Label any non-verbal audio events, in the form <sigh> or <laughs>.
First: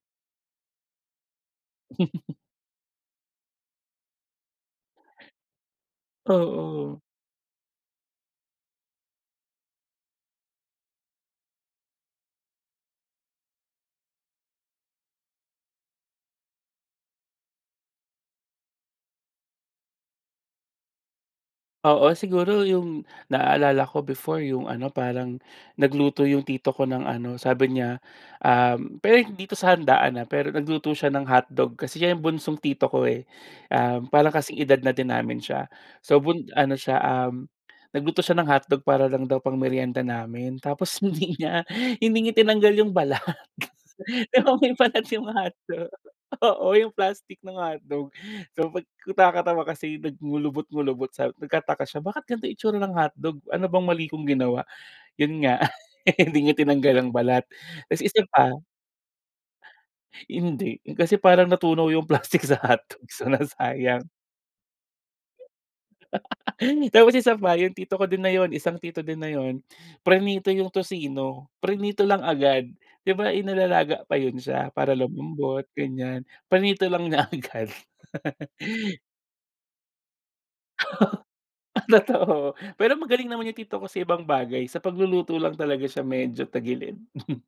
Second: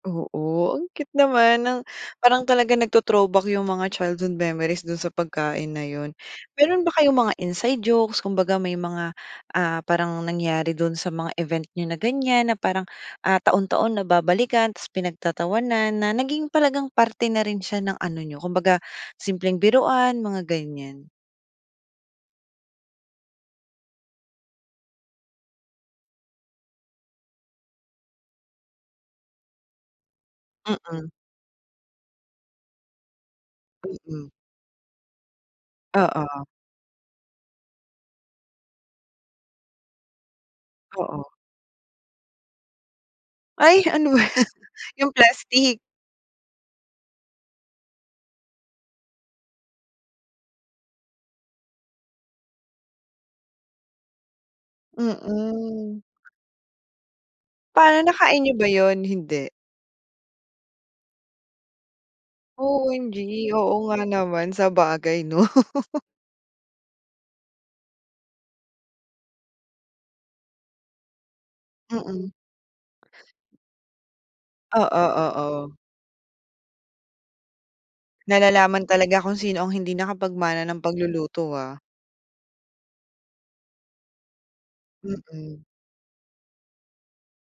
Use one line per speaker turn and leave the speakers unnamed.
Oo, ang cute naman ng
<chuckles>
parang talaga nagto-throwback yung mga childhood memories dun sa pagkain na yun. Meron ba
Oo.
kayong mga inside jokes, kumbaga may mga, ah, parang nangyari dun sa mga event niyo na ganyan na parang, ah, taon-taon na babalikan tapos pinagtatawanan na naging talagang parte na rin siya ng ano niyo kumbaga simpleng biruan mga ganyan?
Oo siguro yung, naalala ko before yung ano, parang nagluto yung tito ko ng ano sabi niya, um, pero dito sa handaan, ah, pero nagluto siya
Mm.
ng hotdog kasi siya yung bunsong tito ko eh. Um, parang
Mm.
kasing edad na din namin siya, so
Oo.
bun ano siya, um, nagluto siya ng hotdog para lang daw pang meryenda namin tapos
Oo.
hindi nga, hindi niya tinanggal yung balat.
Ay ano ba
'Di
yan,
ba may balat
yung
yung mga
plastik?
hotdog, oo yung plastik ng hotdog so pag nakakatawa kasi nag nag-kukulubot-kulubot so nagtataka siya, "Bakit ganito itsura ng hotdog? Ano bang mali kong ginawa?" Yun nga,
Mm.
<laughs> hindi niya tinanggal ang balat tapos
Pa
isa
nakain
pa
niyo ba yun? Hindi.
Hindi, kasi parang natunaw yung plastik sa
Oo
hotdog so
hindi, oo
nasayang.
nga naman sabagay 'no. <laughs>
<laughs> Tapos isa pa yung tito ko din na yun isang tito din na yun, prinito yung tocino, prinito lang
Mm.
agad 'di ba inilalaga pa yun siya
Oo
para lumambot
oo.
ganyan, prinito lang niya agad.
Nalalaman talaga kung sino ang hindi nakapag-mana ng pagluluto, ah.
<laughs> Totoo pero magaling naman yung tito ko sa ibang bagay sa pagluluto lang
Mm.
talaga siya medyo tagilid. <chuckles>